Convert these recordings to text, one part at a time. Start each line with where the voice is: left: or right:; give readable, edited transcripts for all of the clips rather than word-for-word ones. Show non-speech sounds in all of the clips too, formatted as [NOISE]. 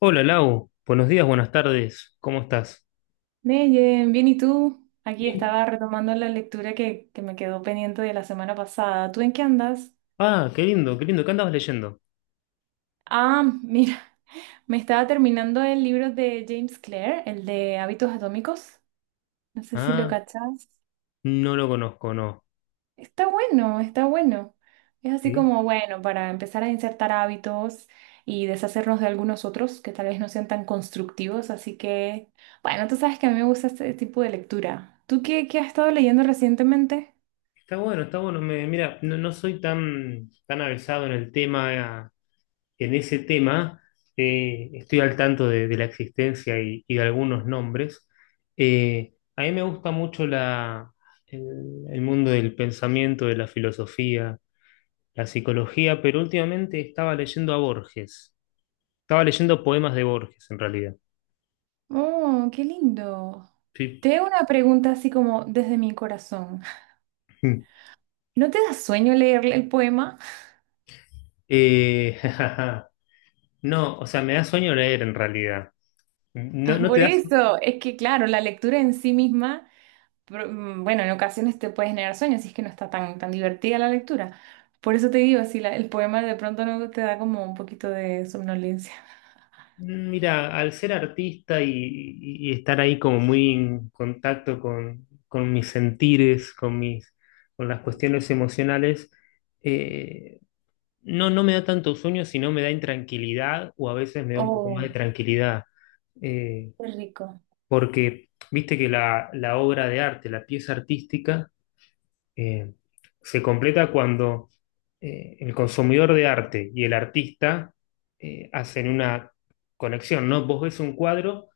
left: Hola Lau, buenos días, buenas tardes, ¿cómo estás?
right: Neyen, bien, ¿y tú? Aquí
left: Bien.
right: estaba retomando la lectura que me quedó pendiente de la semana pasada. ¿Tú en qué andas?
left: Ah, qué lindo, qué lindo, ¿qué andabas leyendo?
right: Ah, mira, [LAUGHS] me estaba terminando el libro de James Clear, el de Hábitos Atómicos. No sé si lo
left: Ah,
right: cachas.
left: no lo conozco, no.
right: Está bueno, está bueno. Es así
left: Sí.
right: como, bueno, para empezar a insertar hábitos y deshacernos de algunos otros que tal vez no sean tan constructivos. Así que, bueno, tú sabes que a mí me gusta este tipo de lectura. ¿Tú qué has estado leyendo recientemente?
left: Está bueno, está bueno. Mira, no soy tan avesado en el tema, eh, en ese tema. Estoy al tanto de la existencia y de algunos nombres. A mí me gusta mucho el, el mundo del pensamiento, de la filosofía, la psicología, pero últimamente estaba leyendo a Borges. Estaba leyendo poemas de Borges, en realidad.
right: Oh, qué lindo.
left: Sí.
right: Te hago una pregunta así como desde mi corazón. [LAUGHS]
left: [LAUGHS]
right: ¿No te da sueño leer el poema? [LAUGHS]
left: Eh, [LAUGHS] no, o sea, me da sueño leer en realidad. No,
right: Ah,
left: no te
right: por
left: das.
right: eso, es que claro, la lectura en sí misma, bueno, en ocasiones te puede generar sueños si es que no está tan, tan divertida la lectura. Por eso te digo, si el poema de pronto no te da como un poquito de somnolencia.
left: Mira, al ser artista y estar ahí como muy en contacto con mis sentires, con las cuestiones emocionales, eh, no, no me da tanto sueño, sino me da intranquilidad o a veces me da un poco más de
right: Oh,
left: tranquilidad. Eh,
right: qué rico.
left: Porque viste que la obra de arte, la pieza artística, eh, se completa cuando el consumidor de arte y el artista hacen una conexión, ¿no? Vos ves un cuadro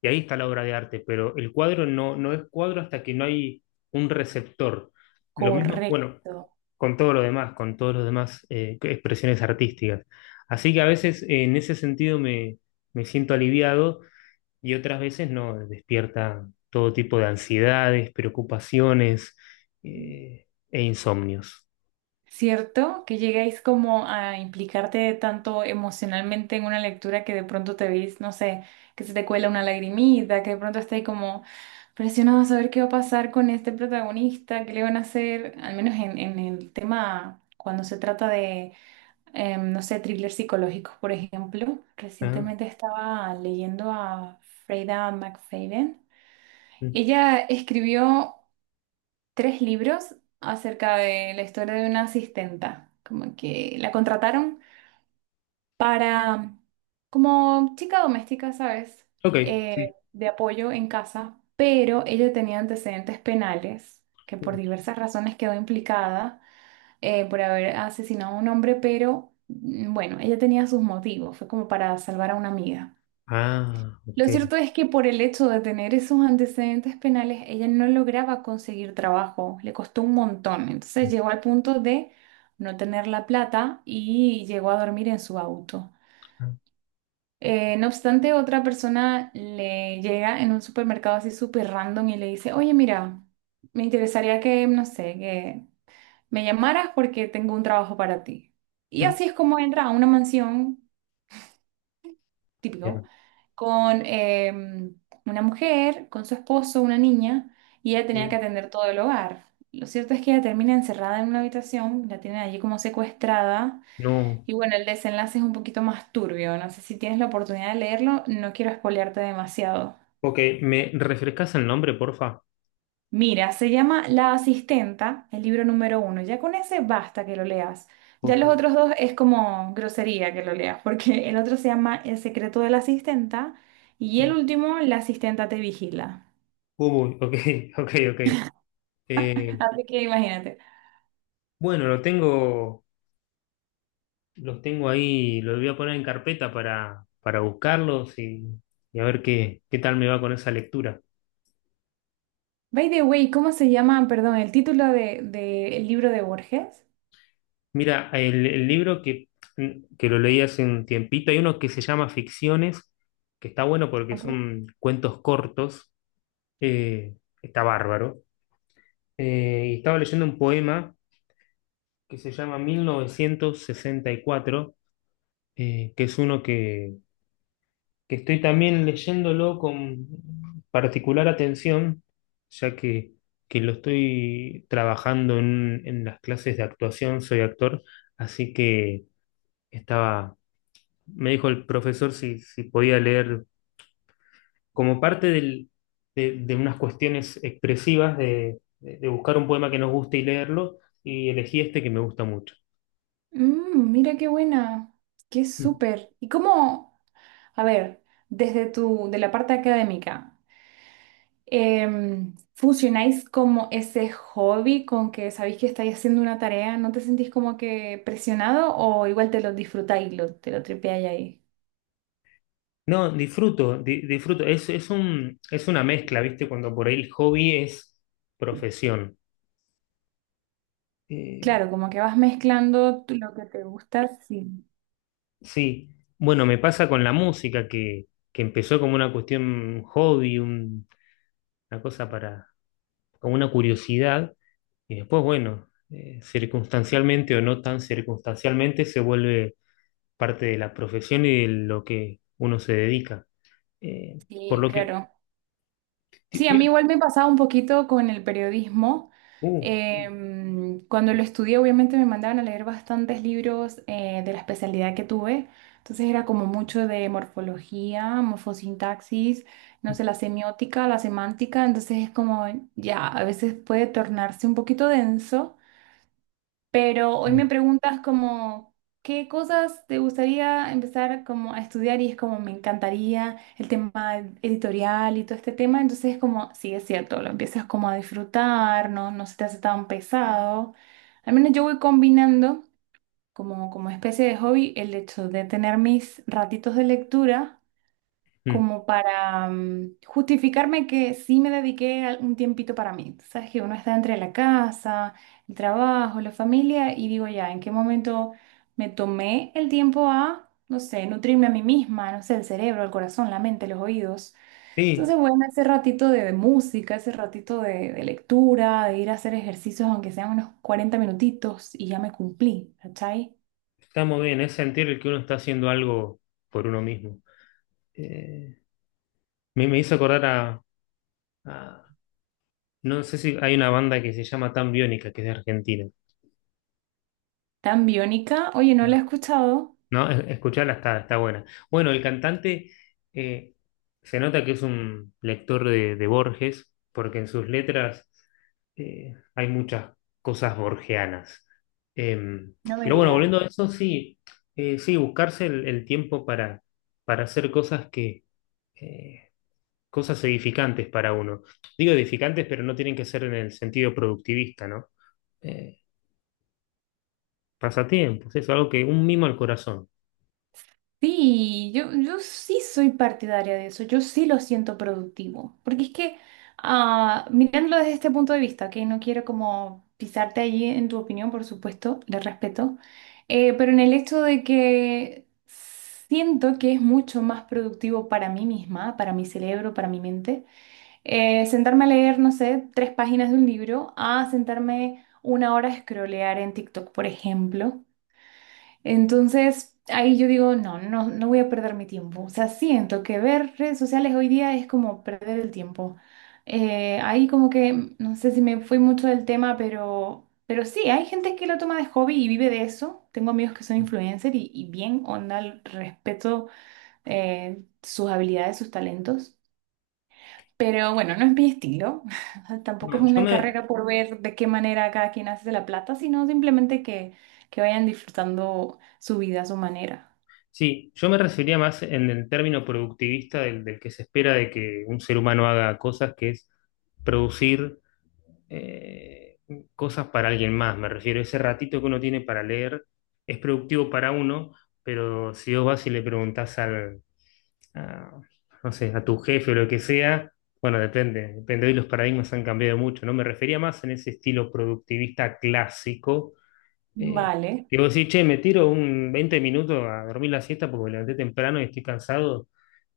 left: y ahí está la obra de arte, pero el cuadro no, no es cuadro hasta que no hay un receptor. Lo mismo, bueno,
right: Correcto.
left: con todo lo demás, con todas las demás expresiones artísticas. Así que a veces en ese sentido me siento aliviado y otras veces no, despierta todo tipo de ansiedades, preocupaciones e insomnios.
right: ¿Cierto? Que llegáis como a implicarte tanto emocionalmente en una lectura que de pronto te veis, no sé, que se te cuela una lagrimita, que de pronto estáis como presionado a saber qué va a pasar con este protagonista, qué le van a hacer, al menos en el tema cuando se trata de, no sé, thrillers psicológicos, por ejemplo.
left: Ah,
right: Recientemente estaba leyendo a Freida McFadden.
left: mm,
right: Ella escribió tres libros acerca de la historia de una asistenta, como que la contrataron para, como chica doméstica, ¿sabes?
left: ok.
right: Eh, de apoyo en casa, pero ella tenía antecedentes penales, que por diversas razones quedó implicada por haber asesinado a un hombre, pero bueno, ella tenía sus motivos, fue como para salvar a una amiga.
left: Ah,
right: Lo
left: ok.
right: cierto es que por el hecho de tener esos antecedentes penales, ella no lograba conseguir trabajo, le costó un montón. Entonces llegó al punto de no tener la plata y llegó a dormir en su auto.
left: Ah,
right: No obstante, otra persona le llega en un supermercado así súper random y le dice, oye, mira, me interesaría que, no sé, que me llamaras porque tengo un trabajo para ti. Y
left: mm,
right: así es como entra a una mansión típico,
left: bien.
right: con em, una mujer, con su esposo, una niña, y ella tenía que
left: Mm,
right: atender todo el hogar. Lo cierto es que ella termina encerrada en una habitación, la tienen allí como secuestrada,
left: no,
right: y bueno, el desenlace es un poquito más turbio. No sé si tienes la oportunidad de leerlo, no quiero espolearte demasiado.
left: ok, ¿me refrescas el nombre, porfa?
right: Mira, se llama La Asistenta, el libro número uno. Ya con ese basta que lo leas. Ya
left: Ok.
right: los otros dos es como grosería que lo leas, porque el otro se llama El secreto de la asistenta y el
left: Mm,
right: último, La asistenta te vigila.
left: Cubo, ok, [LAUGHS] ok, ok. Eh,
right: Así que imagínate.
left: bueno, lo tengo, los tengo ahí, los voy a poner en carpeta para buscarlos y a ver qué, qué tal me va con esa lectura.
right: By the way, ¿cómo se llama, perdón, el título de el libro de Borges?
left: Mira, el libro que, que lo leí hace un tiempito, hay uno que se llama Ficciones, que está bueno porque
right: Ok.
left: son cuentos cortos, eh, está bárbaro. Y estaba leyendo un poema que se llama 1964, que es uno que estoy también leyéndolo con particular atención, ya que lo estoy trabajando en las clases de actuación, soy actor, así que estaba me dijo el profesor si, si podía leer como parte de unas cuestiones expresivas de buscar un poema que nos guste y leerlo, y elegí este que me gusta mucho.
right: Mm, mira qué buena, qué
left: Mm.
right: súper. ¿Y cómo? A ver, desde tu, de la parte académica. ¿Funcionáis como ese hobby con que sabéis que estáis haciendo una tarea? ¿No te sentís como que presionado o igual te lo disfrutáis, lo, te lo tripeáis ahí?
left: No, disfruto, disfruto. Es un, es una mezcla, ¿viste? Cuando por ahí el hobby es profesión. Eh,
right: Claro, como que vas mezclando tú lo que te gusta, sí,
left: sí, bueno, me pasa con la música que empezó como una cuestión hobby, una cosa para, como una curiosidad. Y después, bueno, circunstancialmente o no tan circunstancialmente, se vuelve parte de la profesión y de lo que uno se dedica. Eh, por
right: sí,
left: lo que...
right: claro.
left: ti-
right: Sí, a mí
left: tiene-
right: igual me pasaba un poquito con el periodismo.
left: uh,
right: Cuando lo estudié, obviamente me mandaban a leer bastantes libros de la especialidad que tuve. Entonces era como mucho de morfología, morfosintaxis, no sé, la semiótica, la semántica. Entonces es como, ya, a veces puede tornarse un poquito denso. Pero hoy
left: mm,
right: me preguntas como, ¿qué cosas te gustaría empezar como a estudiar? Y es como, me encantaría el tema editorial y todo este tema. Entonces es como, sí, es cierto, lo empiezas como a disfrutar, ¿no? No se te hace tan pesado. Al menos yo voy combinando como, como especie de hobby el hecho de tener mis ratitos de lectura
left: mm.
right: como para justificarme que sí me dediqué al- un tiempito para mí. Tú sabes que uno está entre la casa, el trabajo, la familia y digo ya, ¿en qué momento me tomé el tiempo a, no sé, nutrirme a mí misma, no sé, el cerebro, el corazón, la mente, los oídos? Entonces,
left: Sí,
right: bueno, ese ratito de música, ese ratito de lectura, de ir a hacer ejercicios, aunque sean unos 40 minutitos, y ya me cumplí, ¿cachai?
left: está muy bien, es sentir el que uno está haciendo algo por uno mismo. Eh, Me hizo acordar a, a- no sé si hay una banda que se llama Tan Biónica, que es de Argentina.
right: Tan Biónica, oye, no la he escuchado,
left: No, escucharla está, está buena. Bueno, el cantante eh, se nota que es un lector de Borges, porque en sus letras hay muchas cosas borgianas. Em,
right: no me
left: pero bueno,
right: digas.
left: volviendo a eso, sí, sí, buscarse el tiempo para hacer cosas que, eh, cosas edificantes para uno. Digo edificantes, pero no tienen que ser en el sentido productivista, ¿no? Eh, Pasatiempos, eso, algo que un mimo al corazón.
right: Sí, yo sí soy partidaria de eso, yo sí lo siento productivo, porque es que ah, mirándolo desde este punto de vista, que no quiero como pisarte allí en tu opinión, por supuesto, le respeto, pero en el hecho de que siento que es mucho más productivo para mí misma, para mi cerebro, para mi mente, sentarme a leer, no sé, tres páginas de un libro, a sentarme una hora a scrollear en TikTok, por ejemplo. Entonces, ahí yo digo, no, no, no voy a perder mi tiempo. O sea, siento que ver redes sociales hoy día es como perder el tiempo. Ahí como que, no sé si me fui mucho del tema, pero sí, hay gente que lo toma de hobby y vive de eso. Tengo amigos que son influencers y bien onda, respeto sus habilidades, sus talentos. Pero bueno, no es mi estilo. [LAUGHS] O sea, tampoco es
left: No, yo
right: una
left: me,
right: carrera por ver de qué manera cada quien hace la plata, sino simplemente que vayan disfrutando su vida a su manera.
left: Sí, yo me refería más en el término productivista del que se espera de que un ser humano haga cosas, que es producir eh, cosas para alguien más. Me refiero, ese ratito que uno tiene para leer es productivo para uno, pero si vos vas y le preguntás a, no sé, a tu jefe o lo que sea, bueno, depende, depende, hoy los paradigmas han cambiado mucho, ¿no? Me refería más en ese estilo productivista clásico eh,
right: Vale.
left: digo, sí, che, me tiro un 20 minutos a dormir la siesta porque me levanté temprano y estoy cansado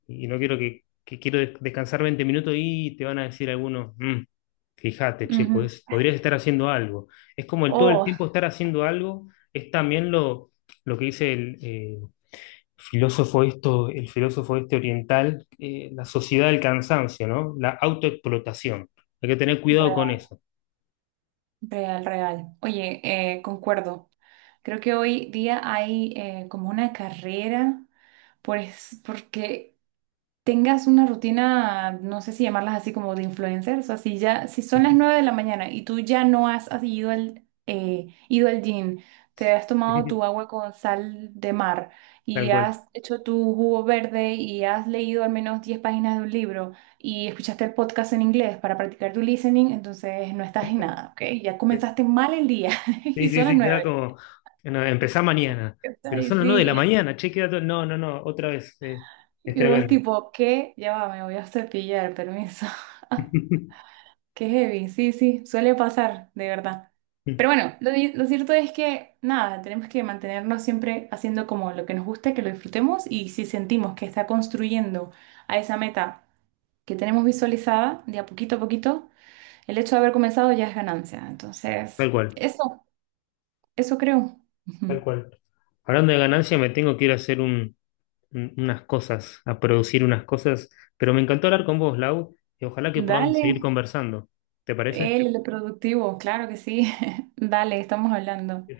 left: y no quiero que quiero descansar 20 minutos y te van a decir algunos, "Mm, fíjate, che,
right: Ujú.
left: podrías estar haciendo algo." Es como el todo el
right: Oh,
left: tiempo estar haciendo algo, es también lo que dice el filósofo esto, el filósofo este oriental, la sociedad del cansancio, ¿no? La autoexplotación. Hay que tener cuidado con
right: real,
left: eso.
right: real, real. Oye, concuerdo. Creo que hoy día hay como una carrera porque tengas una rutina, no sé si llamarlas así como de influencers, o así ya, si son las 9 de la mañana y tú ya no has ido ido al gym, te has tomado tu
left: [LAUGHS]
right: agua con sal de mar
left: Tal
right: y
left: cual.
right: has hecho tu jugo verde y has leído al menos 10 páginas de un libro y escuchaste el podcast en inglés para practicar tu listening, entonces no estás en nada, ¿ok? Ya comenzaste mal el día [LAUGHS]
left: Sí,
right: y
left: sí,
right: son las
left: sí, queda
right: nueve
left: como, no, empezá mañana,
right: O sea,
left: pero
right: y
left: son las 9 de la
right: sí.
left: mañana, che, queda todo, no, no, no, otra vez, es
right: Y vos
left: tremendo.
right: tipo, ¿qué? Ya va, me voy a cepillar, permiso. [LAUGHS]
left: [LAUGHS]
right: Qué heavy, sí, sí, suele pasar, de verdad. Pero bueno, lo cierto es que nada, tenemos que mantenernos siempre haciendo como lo que nos gusta, que lo disfrutemos y si sentimos que está construyendo a esa meta que tenemos visualizada, de a poquito, el hecho de haber comenzado ya es ganancia. Entonces,
left: Tal cual,
right: eso, eso creo. [LAUGHS]
left: tal
right: Ujú.
left: cual. Hablando de ganancia, me tengo que ir a hacer unas cosas, a producir unas cosas, pero me encantó hablar con vos, Lau, y ojalá que podamos
right: Dale,
left: seguir conversando. ¿Te parece?
right: el productivo, claro que sí. [LAUGHS] Dale, estamos hablando.